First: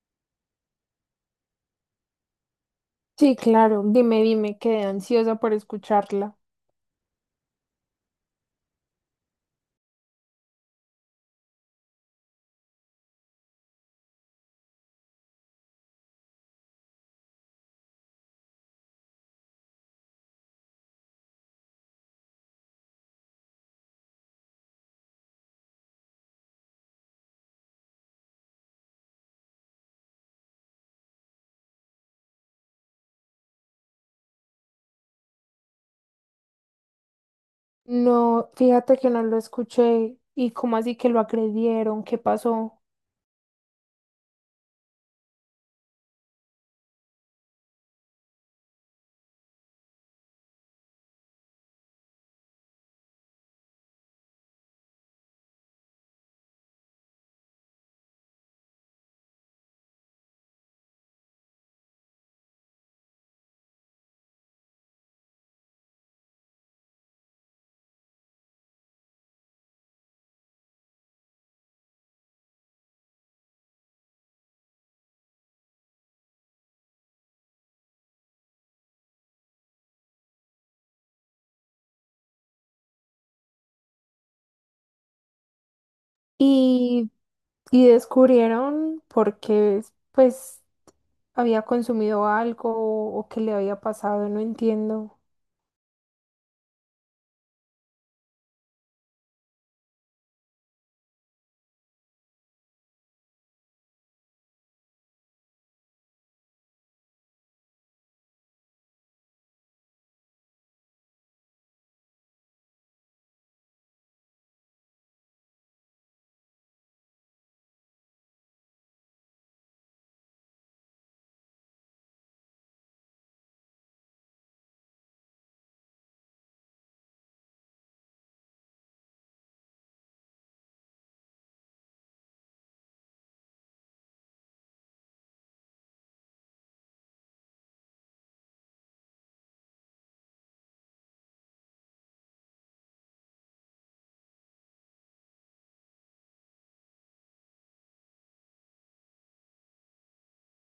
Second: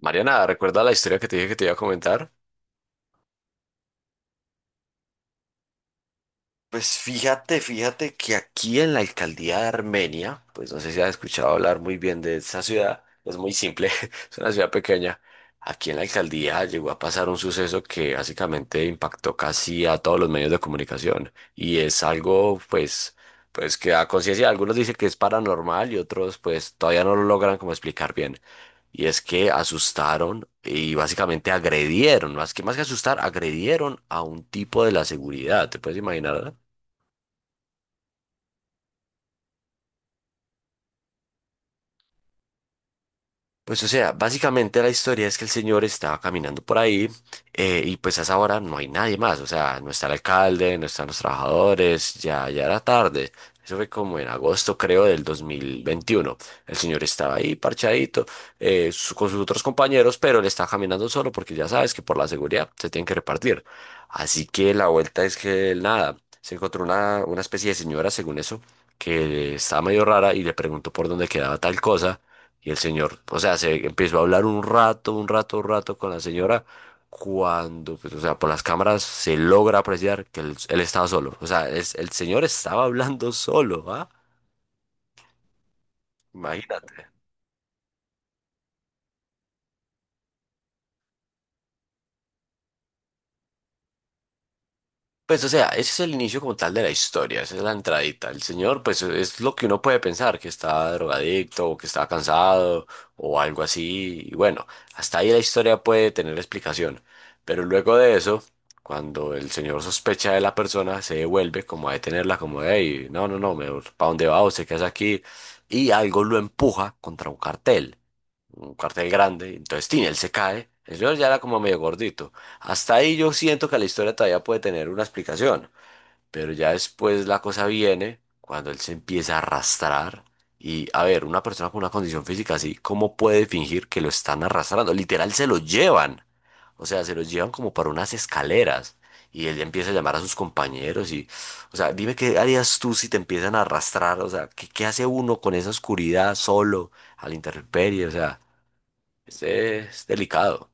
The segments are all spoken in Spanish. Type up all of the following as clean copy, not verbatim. Mariana, ¿recuerda la historia que te dije que te iba a comentar? Sí, claro, dime, quedé ansiosa por escucharla. Pues fíjate, fíjate que aquí en la alcaldía de Armenia, pues no sé si has escuchado hablar muy bien de esa ciudad, es muy simple, es una ciudad pequeña. Aquí en la alcaldía llegó a pasar un suceso que básicamente impactó casi a todos los medios de comunicación y es algo pues, pues que a conciencia algunos dicen que es paranormal y otros pues todavía no lo logran como explicar bien. Y es que asustaron y básicamente agredieron, más que asustar, agredieron a un tipo de la seguridad, ¿te puedes imaginar? No, fíjate que no lo escuché. ¿Y cómo así que lo agredieron? ¿Qué pasó? Pues o sea, básicamente la historia es que el señor estaba caminando por ahí y pues a esa hora no hay nadie más, o sea, no está el alcalde, no están los trabajadores, ya, ya era tarde. Eso fue como en agosto, creo, del 2021. El señor estaba ahí parchadito con sus otros compañeros, pero él estaba caminando solo porque ya sabes que por la seguridad se tienen que repartir. Así que la vuelta es que nada, se encontró una especie de señora, según eso, que estaba medio rara y le preguntó por dónde quedaba tal cosa. Y el señor, o sea, se empezó a hablar un rato, un rato, un rato con la señora. Cuando, pues, o sea, por las cámaras se logra apreciar que él estaba solo. O sea, el señor estaba hablando solo, ¿ah? Imagínate. Y, y descubrieron porque pues había consumido algo o qué le había pasado, no entiendo. Pues, o sea, ese es el inicio como tal de la historia, esa es la entradita. El señor, pues, es lo que uno puede pensar, que está drogadicto o que está cansado o algo así. Y bueno, hasta ahí la historia puede tener explicación. Pero luego de eso, cuando el señor sospecha de la persona, se devuelve como a detenerla, como, hey, no, no, no, ¿para dónde va? ¿Usted qué hace aquí? Y algo lo empuja contra un cartel grande. Entonces, tin, él se cae. El señor ya era como medio gordito. Hasta ahí yo siento que la historia todavía puede tener una explicación, pero ya después la cosa viene cuando él se empieza a arrastrar y a ver, una persona con una condición física así, ¿cómo puede fingir que lo están arrastrando? Literal se lo llevan, o sea, se lo llevan como para unas escaleras y él ya empieza a llamar a sus compañeros y, o sea, dime qué harías tú si te empiezan a arrastrar, o sea, ¿qué, qué hace uno con esa oscuridad solo, a la intemperie? O sea, es delicado.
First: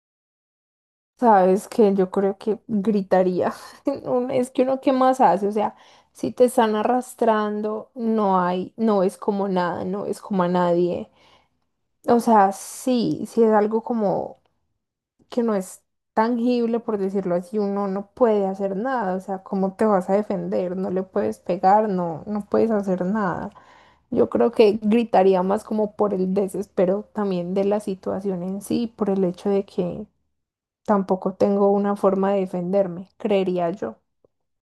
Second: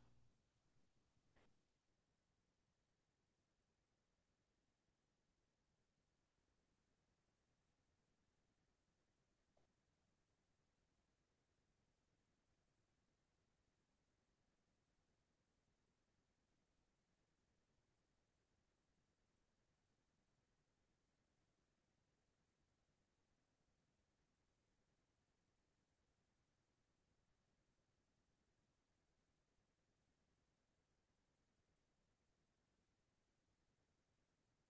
Sabes que yo creo que gritaría. Uno- Es que uno qué más hace, o sea, si te están arrastrando, no hay, no es como nada, no es como a nadie. O sea, sí es algo como que no es tangible, por decirlo así, uno no puede hacer nada, o sea, ¿cómo te vas a defender? No le puedes pegar, no puedes hacer nada. Yo creo que gritaría más como por el desespero también de la situación en sí, por el hecho de que tampoco tengo una forma de defenderme, creería yo.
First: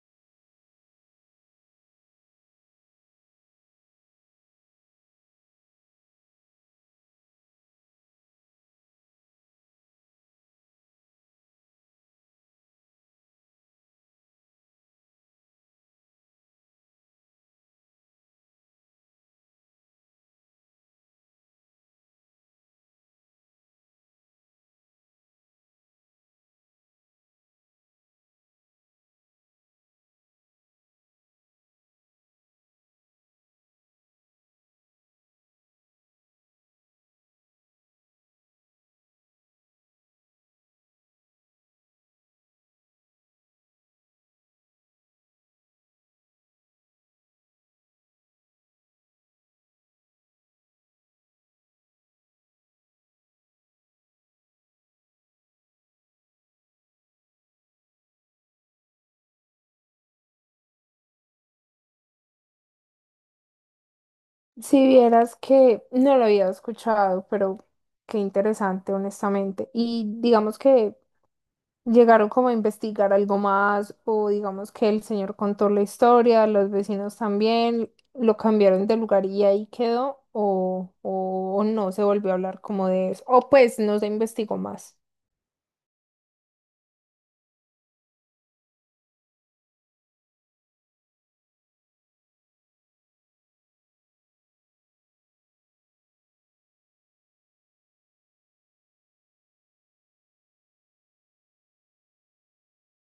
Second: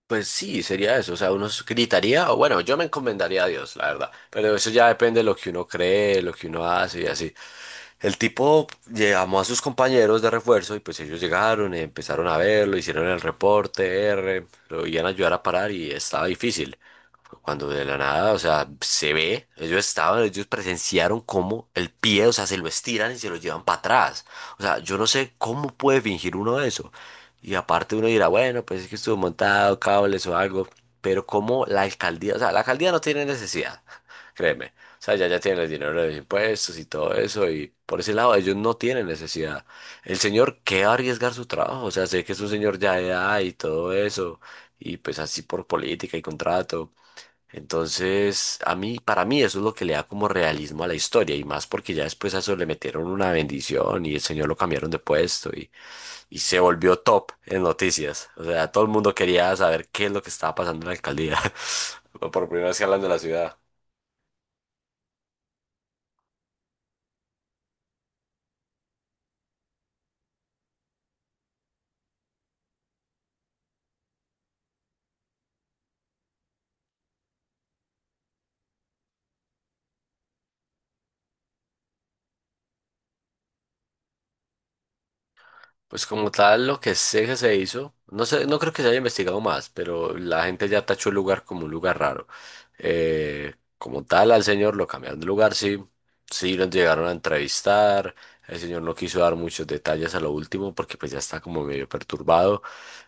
Pues sí, sería eso. O sea, uno gritaría, o bueno, yo me encomendaría a Dios, la verdad. Pero eso ya depende de lo que uno cree, lo que uno hace y así. El tipo llamó a sus compañeros de refuerzo y pues ellos llegaron, y empezaron a verlo, hicieron el reporte, R, lo iban a ayudar a parar y estaba difícil. Cuando de la nada, o sea, se ve, ellos estaban, ellos presenciaron cómo el pie, o sea, se lo estiran y se lo llevan para atrás. O sea, yo no sé cómo puede fingir uno eso. Y aparte uno dirá, bueno, pues es que estuvo montado, cables o algo. Pero como la alcaldía, o sea, la alcaldía no tiene necesidad, créeme. O sea, ya, ya tienen el dinero de los impuestos y todo eso. Y por ese lado, ellos no tienen necesidad. El señor, ¿qué va a arriesgar su trabajo? O sea, sé que es un señor ya de edad y todo eso. Y pues así por política y contrato. Entonces, a mí, para mí eso es lo que le da como realismo a la historia y más porque ya después a eso le metieron una bendición y el señor lo cambiaron de puesto y se volvió top en noticias. O sea, todo el mundo quería saber qué es lo que estaba pasando en la alcaldía. Por primera vez que hablan de la ciudad. Si vieras que no lo había escuchado, pero qué interesante, honestamente. Y digamos que llegaron como a investigar algo más, o digamos que el señor contó la historia, los vecinos también, lo cambiaron de lugar y ahí quedó, o no se volvió a hablar como de eso, o pues no se investigó más. Pues como tal, lo que sé que se hizo, no sé, no creo que se haya investigado más, pero la gente ya tachó el lugar como un lugar raro. Como tal, al señor lo cambiaron de lugar, sí, sí lo llegaron a entrevistar, el señor no quiso dar muchos detalles a lo último porque pues ya está como medio perturbado.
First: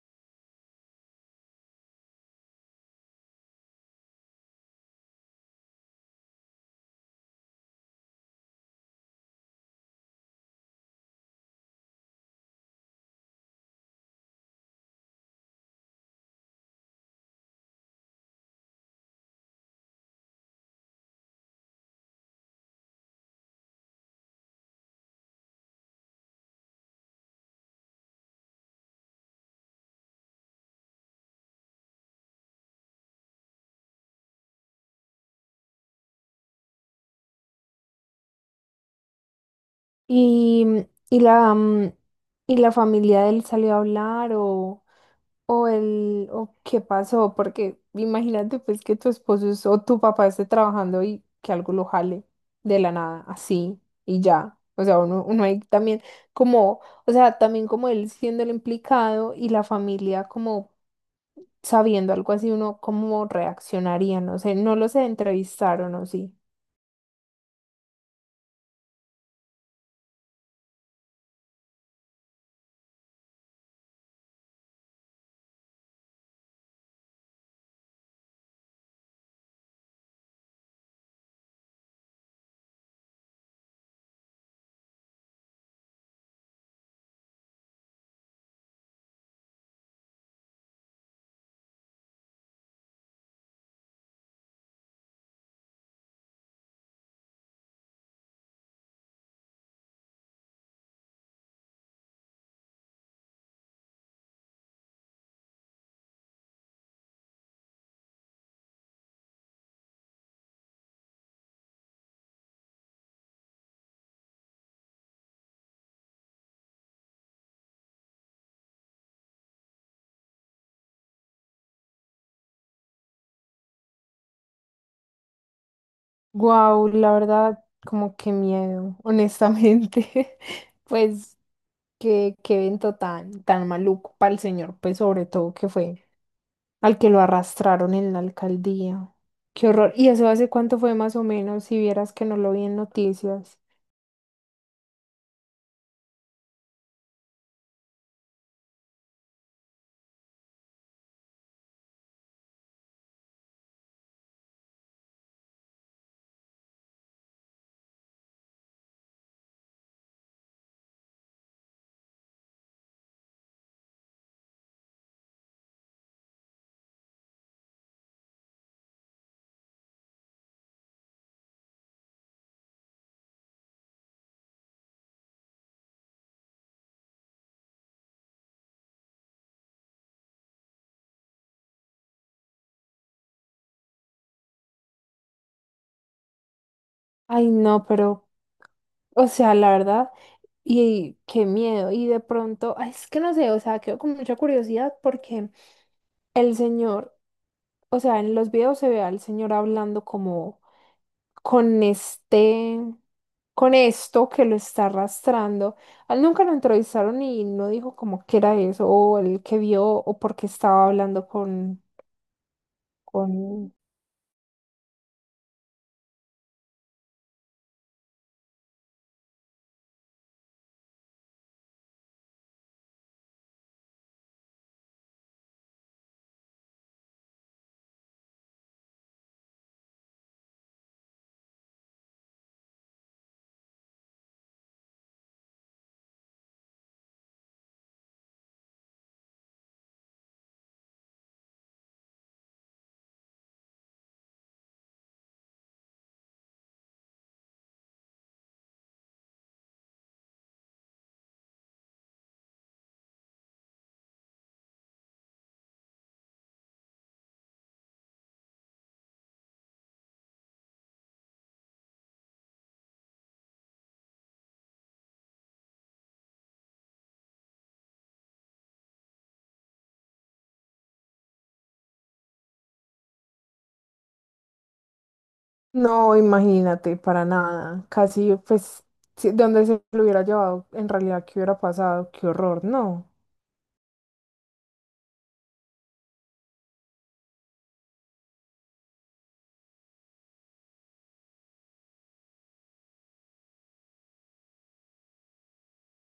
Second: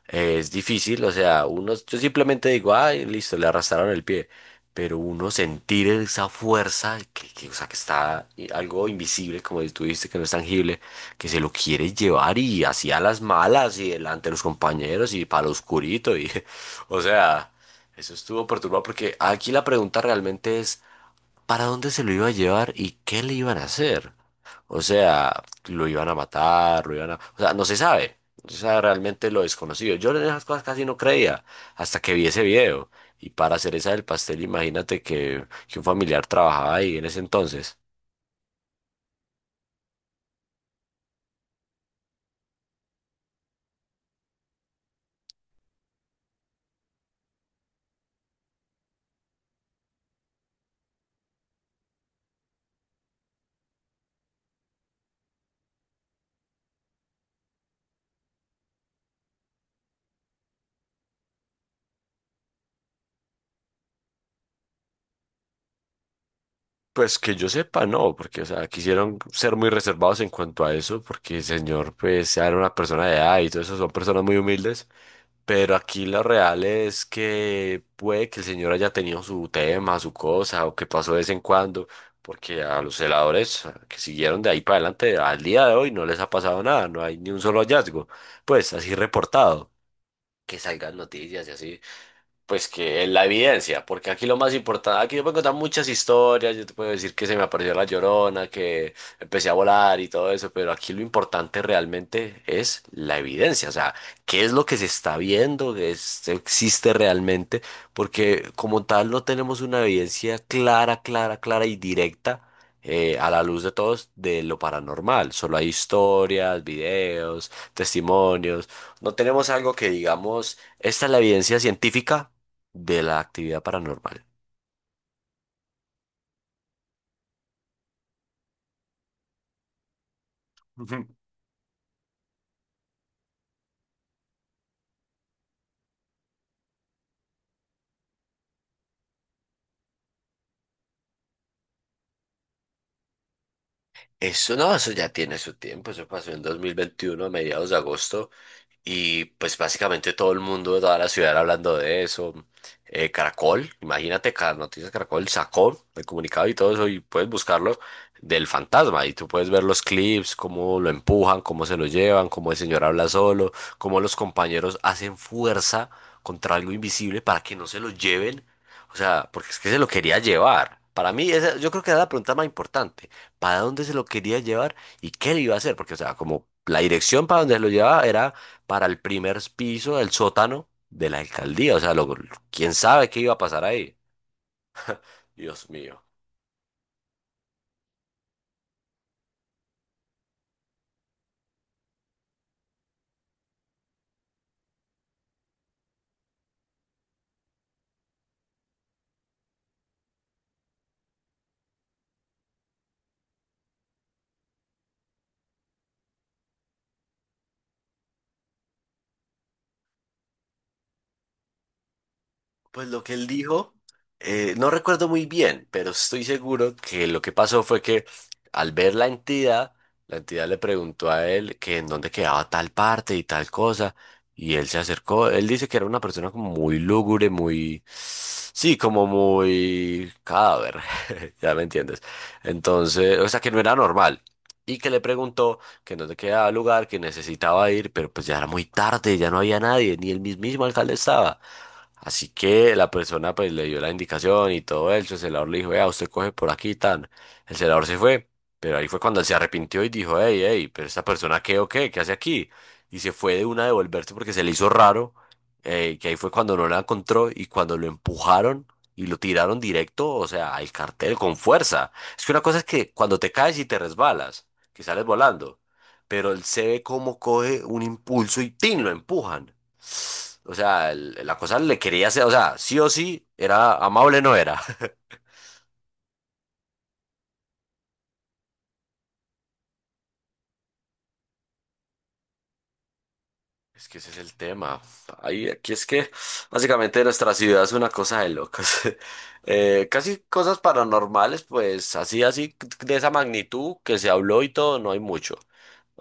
Es difícil, o sea, uno, yo simplemente digo, ay, listo, le arrastraron el pie, pero uno sentir esa fuerza, o sea, que está algo invisible, como tú dijiste, que no es tangible que se lo quiere llevar y hacía las malas y delante de los compañeros y para lo oscurito y o sea, eso estuvo perturbado porque aquí la pregunta realmente es ¿para dónde se lo iba a llevar y qué le iban a hacer? O sea, lo iban a matar, lo iban a, o sea, no se sabe. O sea, realmente lo desconocido. Yo en esas cosas casi no creía hasta que vi ese video. Y para hacer esa del pastel, imagínate que un familiar trabajaba ahí en ese entonces. Y, y la, mm, y la familia de él salió a hablar o... O el, o qué pasó, porque imagínate pues que tu esposo es- o tu papá esté trabajando y que algo lo jale de la nada, así y ya. O sea, uno ahí también como, o sea, también como él siendo el implicado y la familia como sabiendo algo así, uno cómo reaccionaría, no sé, no los entrevistaron o sí. Pues que yo sepa, no, porque, o sea, quisieron ser muy reservados en cuanto a eso, porque el señor, pues, era una persona de edad y todo eso, son personas muy humildes, pero aquí lo real es que puede que el señor haya tenido su tema, su cosa, o que pasó de vez en cuando, porque a los celadores que siguieron de ahí para adelante, al día de hoy no les ha pasado nada, no hay ni un solo hallazgo, pues, así reportado, que salgan noticias y así pues que es la evidencia, porque aquí lo más importante, aquí yo puedo contar muchas historias, yo te puedo decir que se me apareció la Llorona, que empecé a volar y todo eso, pero aquí lo importante realmente es la evidencia, o sea, qué es lo que se está viendo, existe realmente, porque como tal no tenemos una evidencia clara, clara, clara y directa. A la luz de todos de lo paranormal, solo hay historias, videos, testimonios, no tenemos algo que digamos, esta es la evidencia científica de la actividad paranormal. Wow, la verdad, como que miedo, honestamente. Ujú. Pues. Qué evento tan maluco para el señor, pues sobre todo que fue al que lo arrastraron en la alcaldía. Qué horror. ¿Y eso hace cuánto fue más o menos? Si vieras que no lo vi en noticias. Eso no, eso ya tiene su tiempo, eso pasó en 2021 a mediados de agosto. Y pues básicamente todo el mundo de toda la ciudad era hablando de eso. Caracol, imagínate, Ca- Noticias Caracol sacó el comunicado y todo eso y puedes buscarlo del fantasma y tú puedes ver los clips, cómo lo empujan, cómo se lo llevan, cómo el señor habla solo, cómo los compañeros hacen fuerza contra algo invisible para que no se lo lleven. O sea, porque es que se lo quería llevar. Para mí, esa, yo creo que era la pregunta más importante. ¿Para dónde se lo quería llevar y qué le iba a hacer? Porque, o sea, como la dirección para donde se lo llevaba era para el primer piso del sótano de la alcaldía. Quién sabe qué iba a pasar ahí. Dios mío. Ay, no, pero, o sea, la verdad, y qué miedo. Y de pronto, ay, es que no sé, o sea, quedo con mucha curiosidad porque el señor, o sea, en los videos se ve al señor hablando como con este, con esto que lo está arrastrando. A él nunca lo entrevistaron y no dijo como que era eso, o el que vio, o porque estaba hablando Pues lo que él dijo, con... no recuerdo muy bien, pero estoy seguro que lo que pasó fue que al ver la entidad le preguntó a él que en dónde quedaba tal parte y tal cosa, y él se acercó. Él dice que era una persona como muy lúgubre, muy, sí, como muy cadáver, ya me entiendes. Entonces, o sea, que no era normal. Y que le preguntó que en dónde quedaba el lugar, que necesitaba ir, pero pues ya era muy tarde, ya no había nadie, ni el mismísimo alcalde estaba. Así que la persona pues le dio la indicación y todo eso, el celador le dijo, vea, usted coge por aquí y tan. El celador se fue, pero ahí fue cuando él se arrepintió y dijo, hey, hey, pero esta persona qué o qué, qué hace aquí. Y se fue de una a devolverse porque se le hizo raro, que ahí fue cuando no la encontró y cuando lo empujaron y lo tiraron directo, o sea, al cartel con fuerza. Es que una cosa es que cuando te caes y te resbalas, que sales volando, pero él se ve cómo coge un impulso y ¡tin! Lo empujan. O sea, la cosa le quería hacer, o sea, sí o sí, era amable, no era. No, imagínate, para nada. Casi, pues, si- donde se lo hubiera llevado, en realidad, ¿qué hubiera pasado? Qué horror, no. Es que ese es el tema. Ahí, aquí es que básicamente nuestra ciudad es una cosa de locos. Casi cosas paranormales, pues así, así, de esa magnitud que se habló y todo, no hay mucho.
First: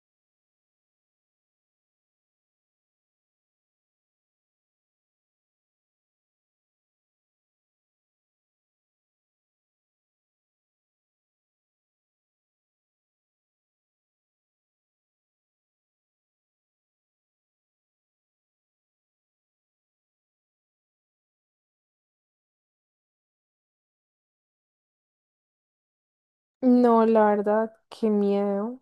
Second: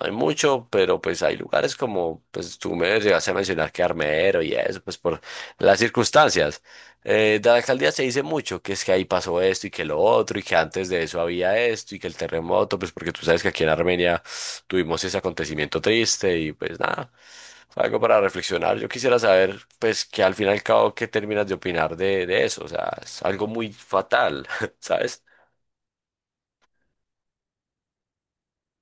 No hay mucho, pero pues hay lugares como, pues tú me llegaste a mencionar que Armero y eso, pues por las circunstancias. De la alcaldía se dice mucho que es que ahí pasó esto y que lo otro y que antes de eso había esto y que el terremoto, pues porque tú sabes que aquí en Armenia tuvimos ese acontecimiento triste y pues nada, fue algo para reflexionar. Yo quisiera saber, pues, que al fin y al cabo, ¿qué terminas de opinar de eso? O sea, es algo muy fatal, ¿sabes? No, la verdad, qué miedo.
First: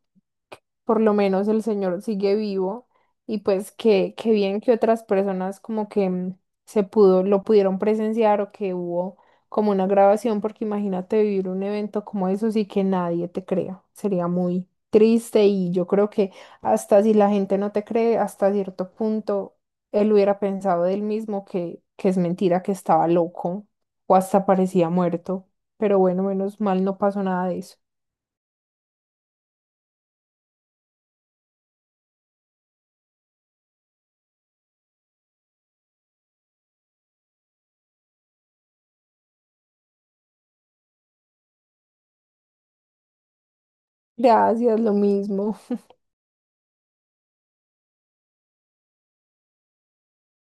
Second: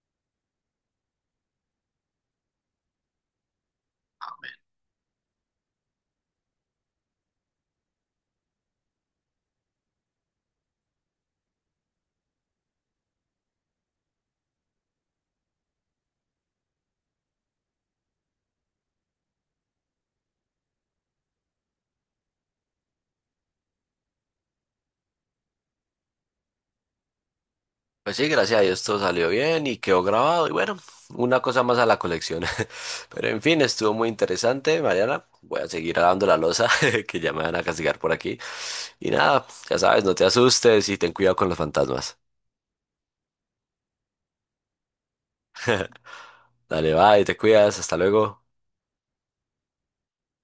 Por lo menos el señor sigue vivo y pues que bien que otras personas como que se pudo, lo pudieron presenciar, o que hubo como una grabación, porque imagínate vivir un evento como eso y que nadie te crea, sería muy triste, y yo creo que hasta si la gente no te cree, hasta cierto punto él hubiera pensado de él mismo que es mentira, que estaba loco o hasta parecía muerto, pero bueno, menos mal no pasó nada de eso. Pues sí, gracias a Dios todo salió bien y quedó grabado y bueno, una cosa más a la colección. Pero en fin, estuvo muy interesante, Mariana. Voy a seguir lavando la losa que ya me van a castigar por aquí. Y nada, ya sabes, no te asustes y ten cuidado con los fantasmas. Gracias, lo mismo. Dale, bye, te cuidas, hasta luego.